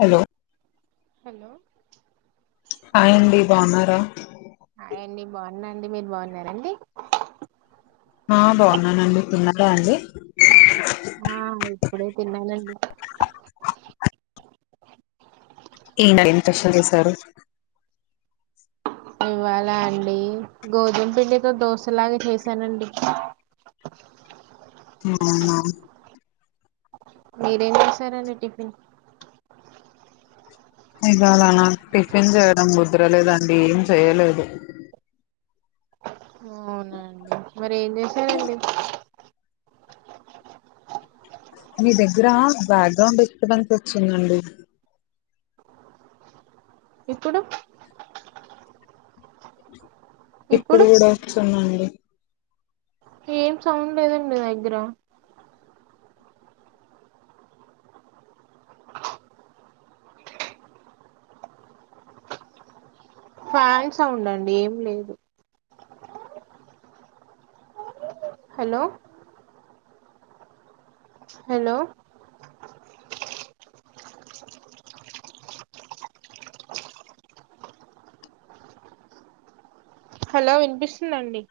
Hello hello hi అండి బాగున్నారా బాగున్నాండి మీరు బాగున్నారండి ఆ బాగున్నానండి తిన్నారా అండి ఆ ఇప్పుడే తిన్నానండి ఈనా ప్రషన్ చేశారు ఇవాలా అండి గోధుమ పిండితో దోశలాగ చేశానండి ఆ మీరేం చేసారండి టిఫిన్ ఇవాళ నాకు టిఫిన్ చేయడం ముద్రలేదండి ఏం చెయలేదు అవునా మరి ఏం చేసారండి మీ దగ్గర బ్యాక్గ్రౌండ్ డిస్టర్బెన్స్ వచ్చిందండి. ఇప్పుడు ఇప్పుడు కూడా వస్తున్నాండి ఏం సౌండ్ లేదండి దగ్గర ఫ్యాన్ సౌండ్ అండి ఏం లేదు హలో హలో హలో వినిపిస్తుందండి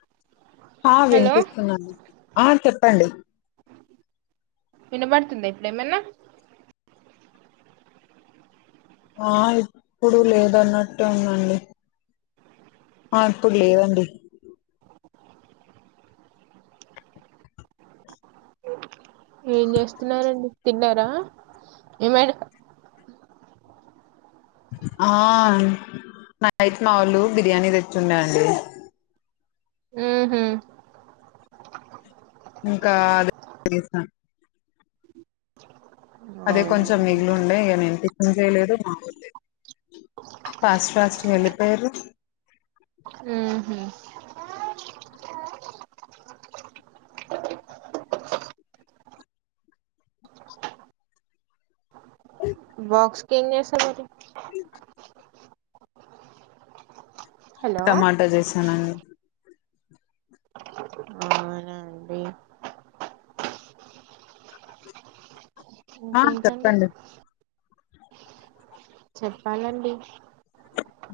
ఆ హలో వినిపిస్తుందండి ఆ చెప్పండి వినబడుతుందా ఇప్పుడేమన్నా ఆ ఇప్పుడు లేద అన్నట్టు ఉందండి ఆ ఇప్పుడు లేదండి ఏం ఏం చేస్తున్నావ్ రా అండి తిన్నారా ఏమే ఆ నైట్ మావోలు బిర్యానీ తెచ్చిుండ అండి ఆ హమ్ ఇంకా అదే తెసాను అదే అవునా కొంచెం మిగిలి ఉండేయి ఇక నేం టిఫన్ చేయలేదు ఫాస్ట్ ఫాస్ట్ వెళ్ళిపోయారు ఊహూ అ బాక్స్కింగ్ చేస్తారు మరి అ హలో టమాటా చేసానుండి అవునా అండి ఆ ఇంకేంటండి చెప్పండి చెప్పాలండి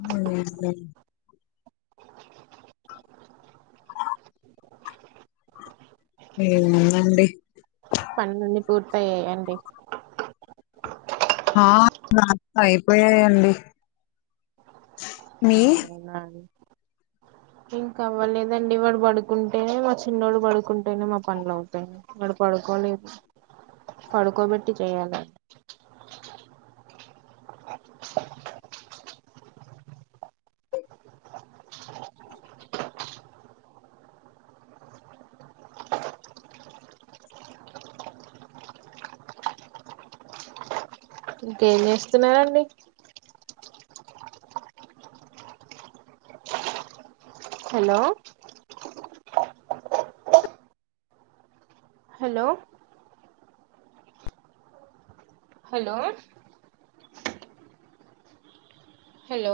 హ్మ్ హ్మ్ ఏముందండి పన్లన్ని పూర్తయ్యాయ అండి ఆ నా అయిపోయాయండి మీ అవునా ఇంక అవ్వలేదండి వాడు పడుకుంటే మా చిన్నోడు పడుకుంటేనే మా పనులు అవుతాయ్ వాడు పడుకోలేదు పడుకోబెట్టి చేయాలె ఇంకేం చేస్తున్నారండి హలో హలో హలో హలో